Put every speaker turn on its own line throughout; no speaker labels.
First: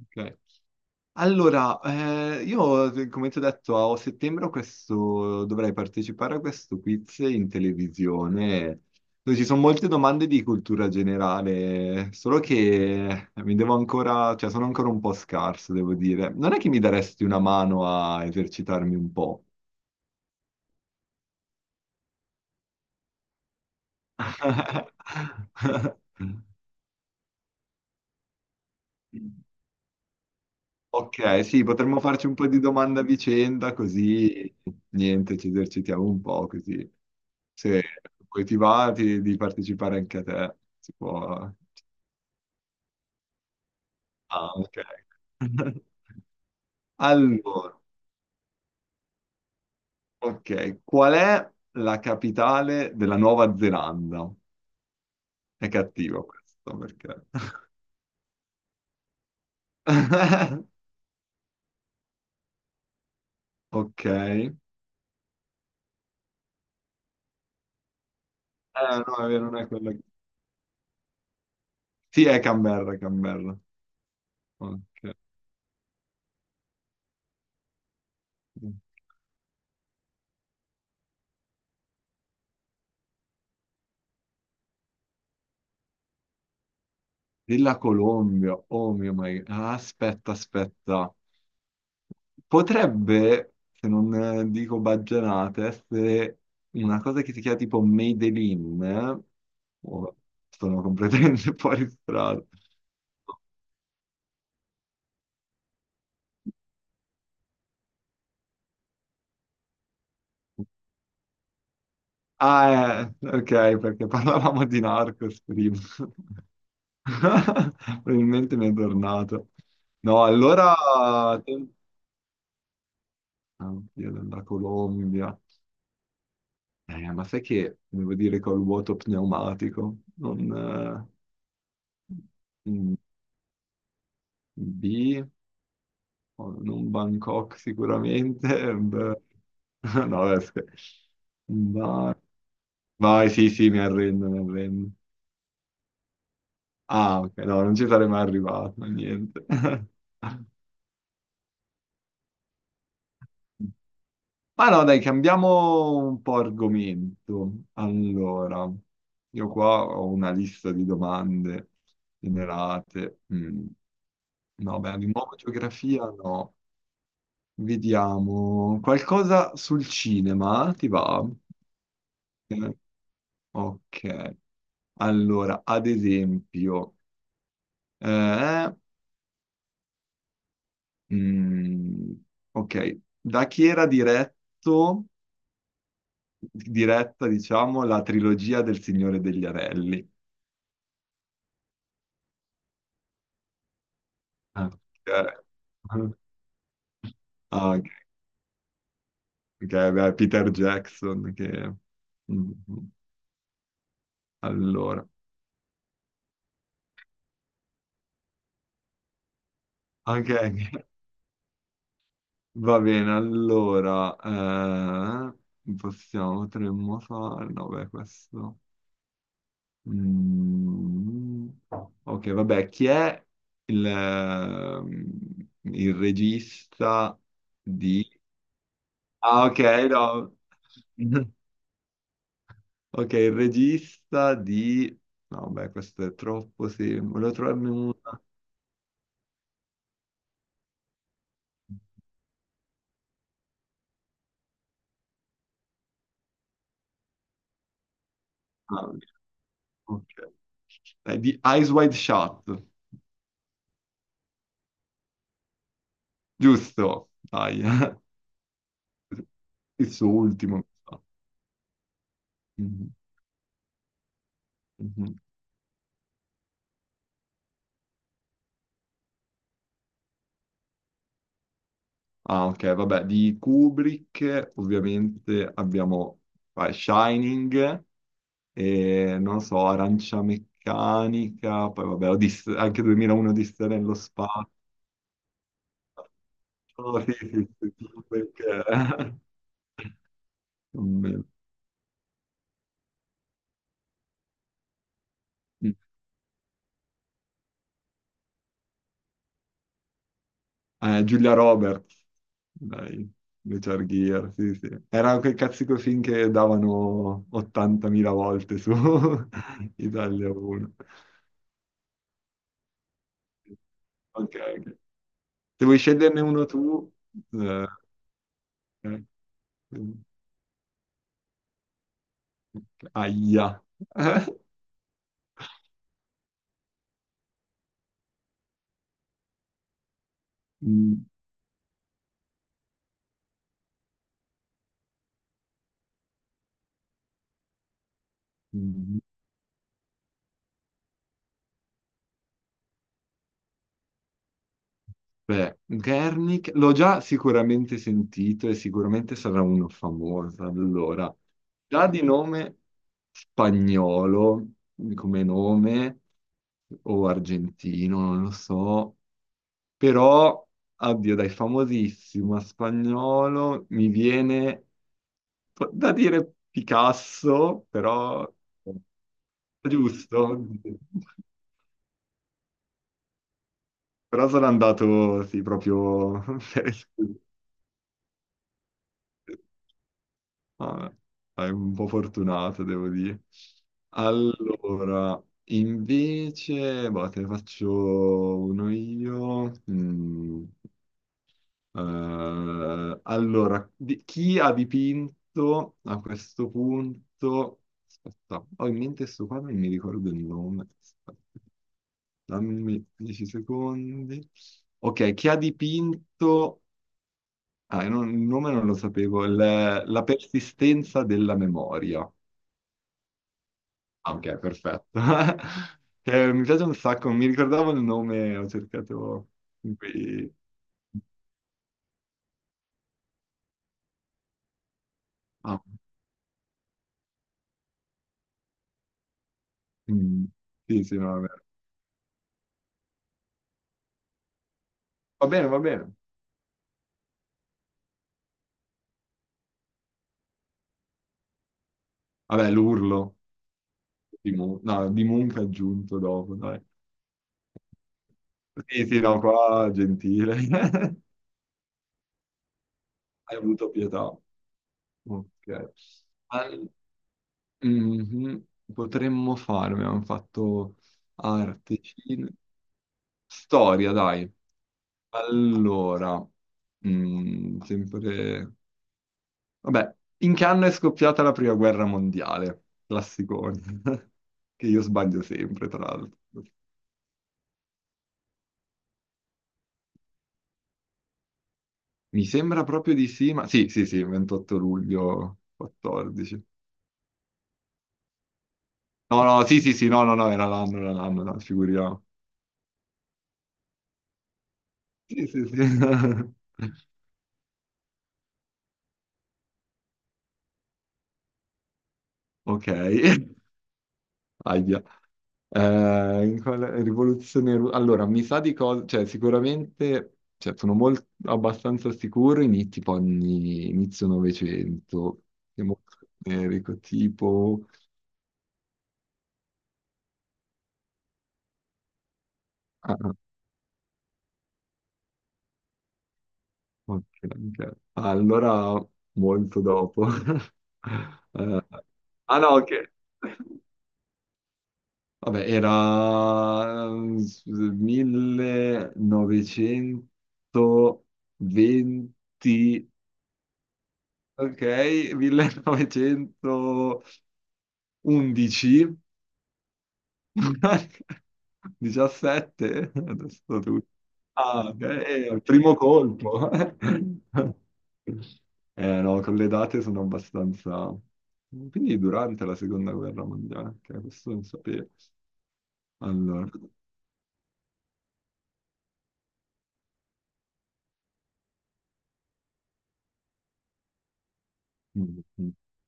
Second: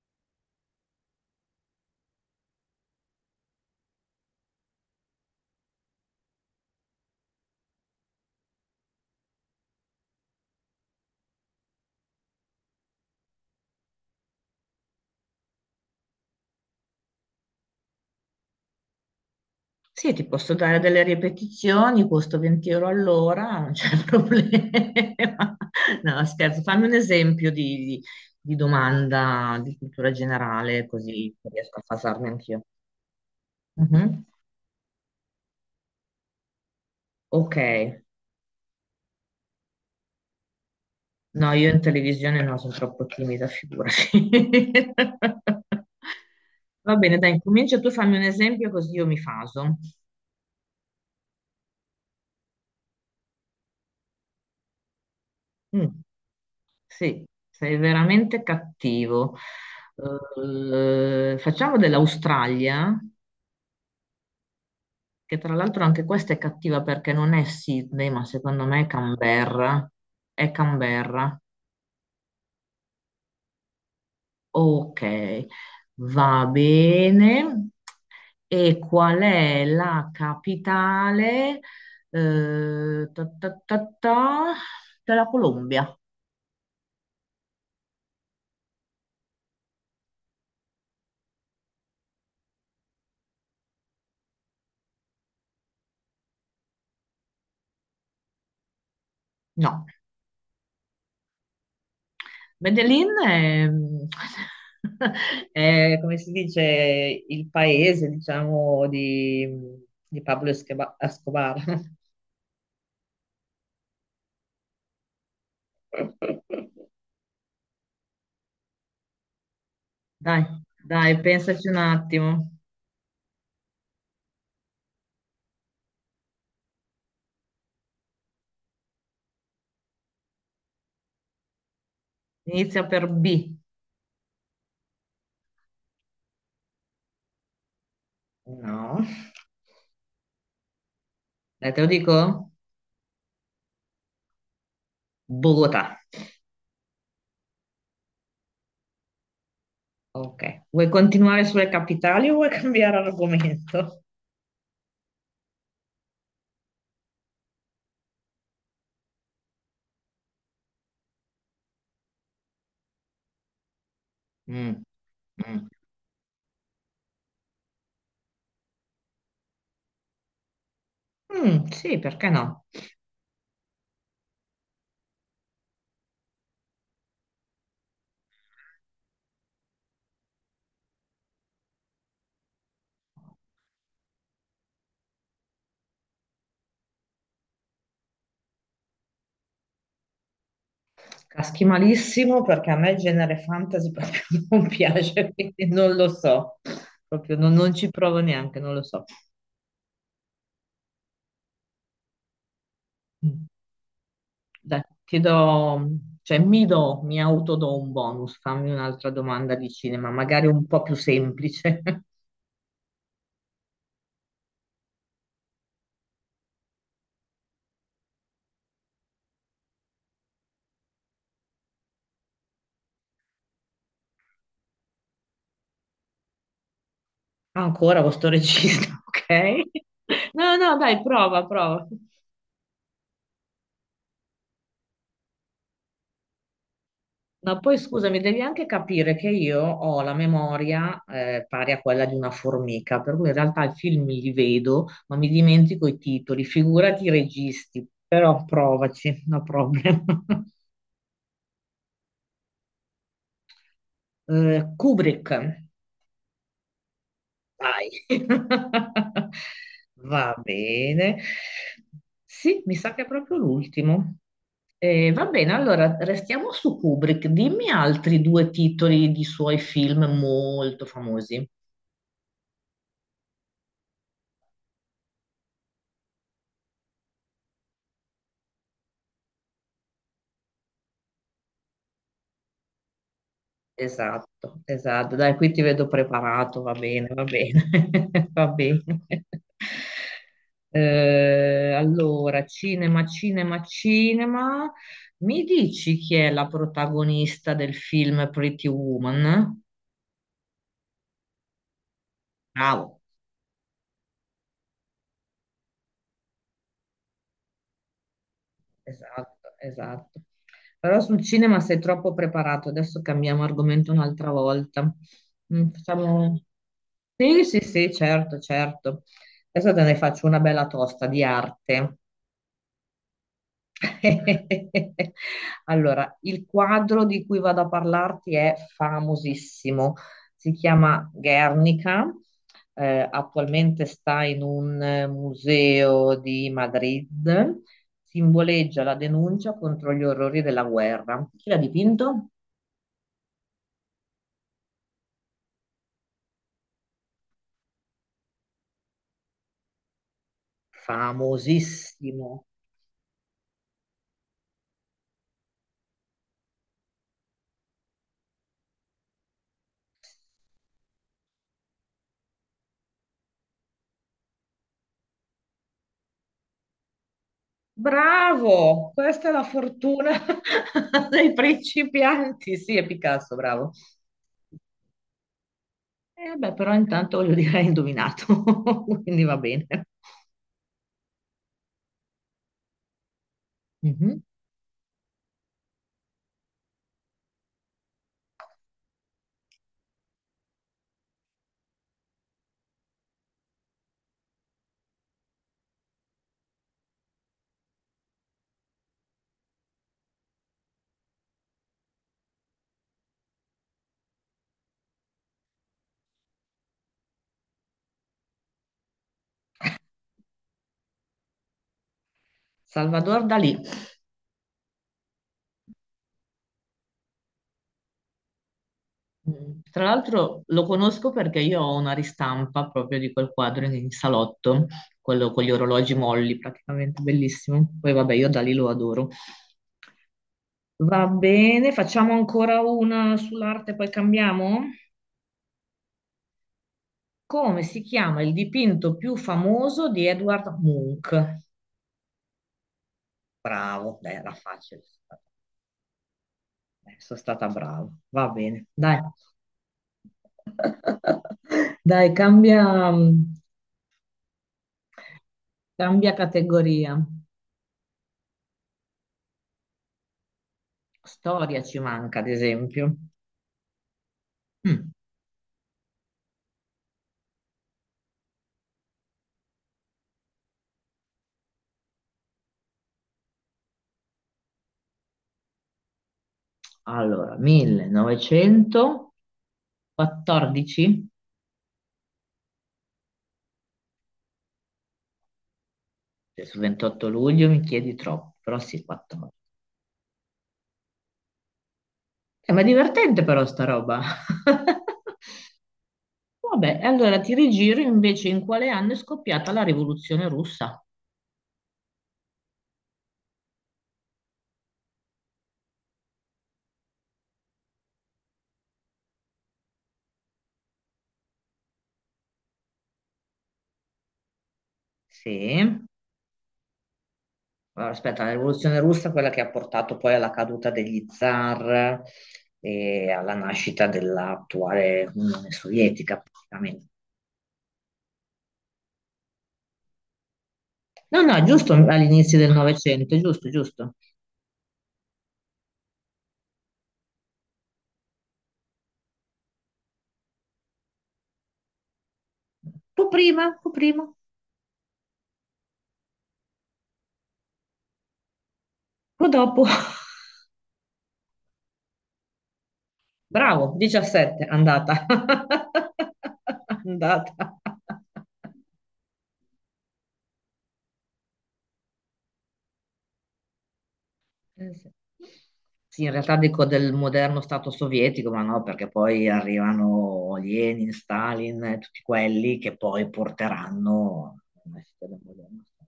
Ok. Allora, io come ti ho detto, a settembre ho questo, dovrei partecipare a questo quiz in televisione, dove ci sono molte domande di cultura generale. Solo che mi devo ancora, cioè sono ancora un po' scarso, devo dire. Non è che mi daresti una mano a esercitarmi un po'?
Sì, ti posso dare delle ripetizioni, costo 20 euro all'ora, non c'è problema. No, scherzo, fammi un esempio di domanda di cultura generale, così
Ok, sì,
riesco a
potremmo farci
fasarmi
un po' di
anch'io.
domanda a vicenda,
Mhm.
così niente, ci esercitiamo un po' così.
Ok,
Sì, poi ti va di partecipare anche a te. Si
no,
può...
io in televisione no, sono troppo timida, figurati.
Ah, ok.
Va bene, dai,
Allora,
incomincia tu, fammi un esempio così io mi faso.
ok, qual è la capitale della Nuova Zelanda? È
Mm.
cattivo questo,
Sì,
perché...
sei veramente cattivo. Facciamo dell'Australia,
Ok.
che tra l'altro anche questa è cattiva perché non è Sydney, ma secondo me è
No, è vero, non è
Canberra.
quella...
È Canberra.
Sì, è Canberra, è Canberra.
Ok,
Ok.
va bene. E qual è la capitale, ta ta ta ta, della Colombia?
Della Colombia, oh mio my... Ah, aspetta, aspetta. Potrebbe, se non dico baggianate, essere una cosa che si chiama tipo Made in, eh?
No.
Oh, sono completamente fuori strada.
Medellin è, è, come si dice, il paese, diciamo, di Escobar.
Ah, ok, perché parlavamo di Narcos prima. Probabilmente mi è tornato. No,
Dai,
allora...
dai, pensaci un attimo.
Oddio, della Colombia. Ma sai che devo dire col vuoto pneumatico? Non... eh,
Inizia
mm,
per B.
B... non Bangkok sicuramente.
No,
Beh. No, beh,
dai, te lo
vai,
dico?
vai, sì, sì, mi arrendo, mi arrendo.
Bogotà.
Ah, ok, no, non ci sarei mai arrivato, niente.
Ok. Vuoi continuare sulle capitali o vuoi cambiare argomento?
Ma no, dai, cambiamo un po' argomento. Allora, io qua ho una lista di domande generate. Mm. No,
Mm,
beh, di nuovo
mm.
geografia no. Vediamo qualcosa sul cinema, ti va?
Mm, sì, perché no?
Eh, Ok. Allora, ad esempio, eh, mm, ok, da chi era diretto, diretta, diciamo, la trilogia del Signore degli Anelli?
Caschi malissimo perché a me il genere fantasy proprio non
Ah.
piace,
Ok.
quindi non lo
Ah.
so, proprio non
Ah, ok,
ci provo neanche, non lo so.
ok, beh, Peter Jackson, che... Mhm.
Mm. Dai,
Allora,
cioè mi do, mi autodo un bonus, fammi un'altra domanda di cinema,
ok,
magari un po' più semplice.
va bene, allora, eh, possiamo, potremmo fare... No, beh, questo... Mm, ok, vabbè, chi è il, ehm, il regista
Ancora
di...
questo regista,
Ah, ok,
ok?
no.
No, no, dai, prova, prova.
Ok, il regista di... No, beh, questo è troppo semplice. Volevo
Ma
trovarne
poi scusami,
una.
devi anche capire che io ho la memoria pari a quella di una formica, per cui in realtà i film li vedo, ma mi dimentico i titoli, figurati i registi, però
Ah,
provaci, no problem.
ok. Di Eyes Wide Shut,
Kubrick,
giusto? Dai,
vai.
il suo
Va
ultimo, mi sa.
bene. Sì, mi sa
Mhm,
che è proprio l'ultimo.
mhm.
Va bene, allora restiamo su Kubrick. Dimmi altri due titoli di suoi film molto famosi.
Ah, ok, vabbè, di Kubrick ovviamente abbiamo Shining, e, non so, Arancia Meccanica, poi vabbè, anche 2001 Odissea nello spazio.
Esatto, esatto. Dai, qui ti vedo preparato,
Oh, sì,
va
sì,
bene,
sì, Kubrick,
va bene.
eh. Non me-
Allora, cinema, cinema, cinema. Mi dici chi è la protagonista del film Pretty Woman?
Giulia Roberts,
Bravo.
dai, Richard Gere, sì, sì. Era quel cazzico film che davano 80.000 volte su
Esatto, esatto.
Italia 1.
Però sul cinema sei troppo preparato. Adesso cambiamo argomento un'altra
Ok, ok.
volta.
Se
Mm,
vuoi sceglierne
facciamo...
uno tu...
Sì, sì,
eh,
sì, certo, certo.
eh.
Adesso te ne faccio una bella tosta di arte.
Aia. Eh?
Allora, il quadro di cui vado a parlarti è famosissimo, si
Mm,
chiama Guernica, attualmente sta in un museo di Madrid, simboleggia la
mm,
denuncia contro gli orrori della guerra. Chi l'ha dipinto?
Beh, Gernik l'ho già sicuramente sentito e sicuramente sarà uno famoso. Allora, già di
Famosissimo.
nome spagnolo, come nome, o argentino, non lo so, però, addio, dai, famosissimo a spagnolo mi viene da dire Picasso, però
Bravo! Questa è la fortuna
giusto.
dei principianti. Sì, è Picasso, bravo.
Però sono andato, sì, proprio
Beh,
per...
però
esclusione.
intanto voglio dire, hai indovinato, quindi va bene.
Vabbè, dai, un po' fortunato, devo dire.
Mhm.
Allora, invece, boh, te ne faccio uno io. Allora, chi ha dipinto a questo punto... Aspetta, ho in mente sto quadro, non mi ricordo il nome. Aspetta, dammi 10 secondi. Ok, chi ha dipinto, ah, io il nome non lo sapevo, la persistenza della memoria.
Salvador Dalì.
Ah, ok, perfetto. Mi piace un sacco, non mi ricordavo il nome, ho cercato
Mm.
in
Tra
cui...
l'altro lo conosco perché io ho una ristampa proprio di quel quadro in salotto, quello con gli
Ah,
orologi molli, praticamente bellissimo. Poi vabbè, io Dalì lo adoro.
mm, sì, sì,
Va
no, vabbè.
bene, facciamo ancora una sull'arte, poi cambiamo.
Va bene, va bene.
Come si chiama il dipinto più famoso di Edward Munch?
Vabbè, l'urlo
Bravo, beh,
di,
era facile.
No, di Munch aggiunto dopo, dai.
Sono stata brava. Va bene,
Sì,
dai.
sì, no, qua gentile.
Dai, cambia,
Hai avuto pietà. Ok.
cambia categoria.
Mhm. Potremmo fare, abbiamo fatto
Storia ci
arte,
manca, ad
cinema,
esempio.
storia, dai.
Mm.
Allora, sempre... Vabbè, in che anno è scoppiata la prima guerra mondiale? Classicone, che io sbaglio sempre, tra l'altro.
Allora, 1914.
Mi sembra proprio di sì, ma... Sì, sì, sì, 28 luglio 14.
Cioè, su 28 luglio mi chiedi troppo, però sì,
No,
14.
no, sì, sì, sì, no, no, no, era l'anno, no, figuriamo.
Ma è divertente però sta roba.
Sì, sì, sì.
Vabbè, allora ti rigiro invece in quale anno è scoppiata la rivoluzione russa?
Ok. Ahia. In quale allora, mi sa di cosa, cioè sicuramente, cioè, sono molto, abbastanza sicuro, tipo anni, inizio Novecento, siamo
Sì.
generico, tipo...
Allora, aspetta, la rivoluzione russa è quella che ha portato poi alla caduta degli zar
ah,
e
ah,
alla nascita dell'attuale Unione Sovietica, praticamente.
ok, ok. Ah, allora, molto dopo.
No, no, è
Eh,
giusto all'inizio
ah no,
del
ok.
Novecento, è giusto, è giusto.
Vabbè, era 1920...
Tu prima,
Ok, 1911, 17,
tu dopo.
adesso
Bravo,
tu.
17,
Ah, ok,
andata.
il primo colpo.
Andata.
Eh no, con le date sono abbastanza... Quindi durante la seconda guerra mondiale, ok, questo non
Eh
sapevo.
sì. Sì, in realtà
Allora,
dico del moderno Stato sovietico, ma no, perché poi arrivano Lenin, Stalin, tutti quelli che poi porteranno una città del
mm, mm,
moderno Stato.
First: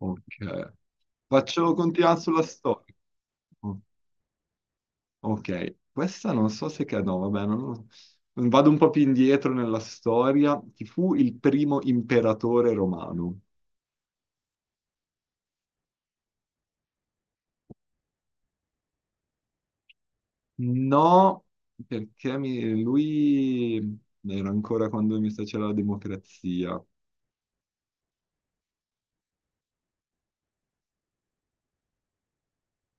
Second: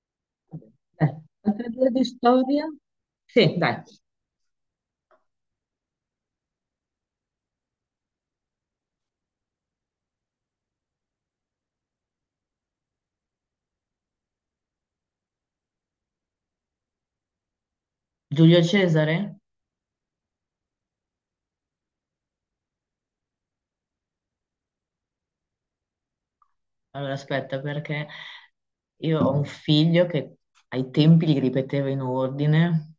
ok.
Beh, altre
Faccio
due di
continuare sulla
storia?
storia.
Sì,
Ok.
dai.
Ok, questa non so se che... No, vabbè, non... vado un po' più indietro nella storia. Chi fu il primo imperatore romano?
Giulio Cesare?
No, perché lui era ancora quando mi sa c'era la democrazia.
Allora, aspetta, perché io ho un figlio che ai tempi li ripeteva in ordine,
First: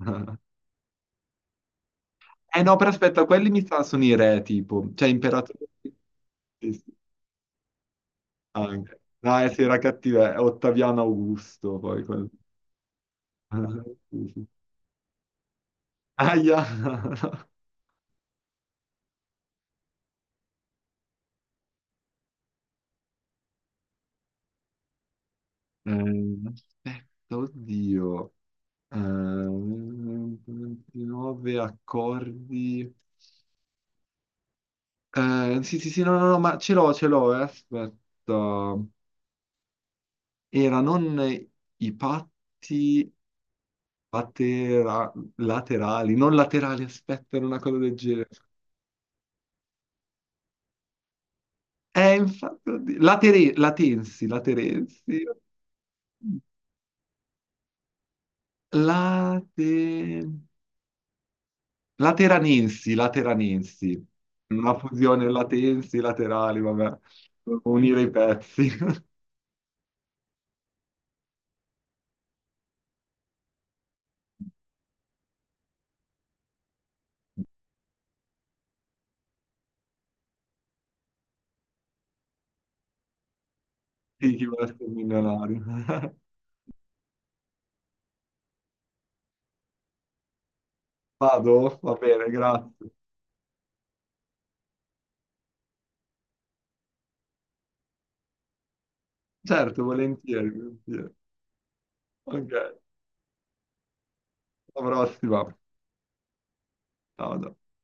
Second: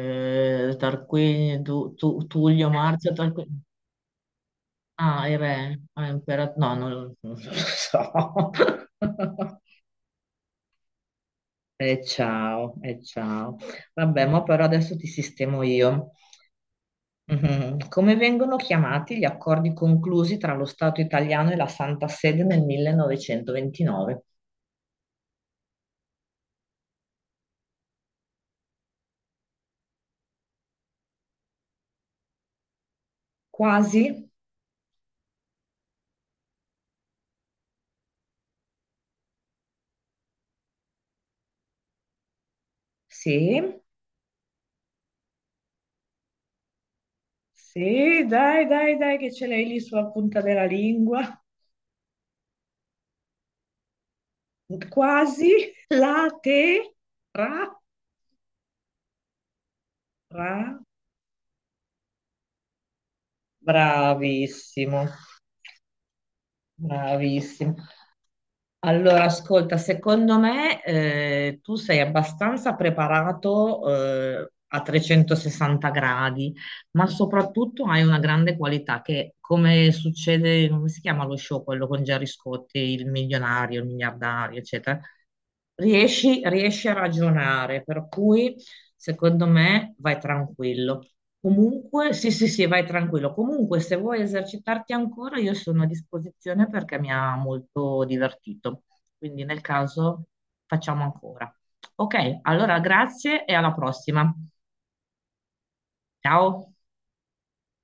Tarquinio,
Eh
Tullio,
no, però
Marzio,
aspetta, quelli
Tarquinio.
mi sa sono i re, tipo, cioè
Ah, il
imperatori...
re, ah, imperatore,
Sì,
no,
sì,
non lo so.
anche. No, sì, era cattivo, Ottaviano Augusto,
E
poi quello.
ciao, e ciao. Vabbè,
Sì,
ma
sì.
però adesso ti sistemo io.
Aia!
Mhm. Come vengono chiamati gli accordi conclusi tra lo Stato italiano e la Santa Sede nel 1929?
Aspetta, oddio. 29 accordi.
Quasi?
Sì, sì, sì, no, no, no, ma ce l'ho, aspetta. Era non i patti
Sì,
laterali, non laterali, aspetta, era una cosa del
sì,
genere.
dai, dai, dai, che ce l'hai lì sulla punta della lingua.
Infatti, oddio, latensi, laterensi,
Quasi? La te? Ra?
late-
Ra?
lateranensi, lateranensi. Una
Bravissimo.
fusione latensi, laterali, vabbè,
Bravissimo.
unire i pezzi.
Allora, ascolta, secondo me tu sei abbastanza preparato a 360 gradi, ma soprattutto hai una grande qualità che, come succede, come si chiama lo show, quello con Gerry Scotti, il milionario, il
Sì, chi
miliardario,
vuole essere
eccetera,
milionario.
riesci a ragionare, per cui secondo me vai tranquillo.
Vado? Va
Comunque, sì,
bene,
sì, sì, vai
grazie.
tranquillo. Comunque, se vuoi esercitarti ancora, io sono a disposizione perché mi ha molto divertito. Quindi, nel
Certo,
caso,
volentieri,
facciamo
volentieri.
ancora. Ok,
Ok,
allora grazie e alla prossima.
alla prossima.
Ciao.
Ciao. Ciao.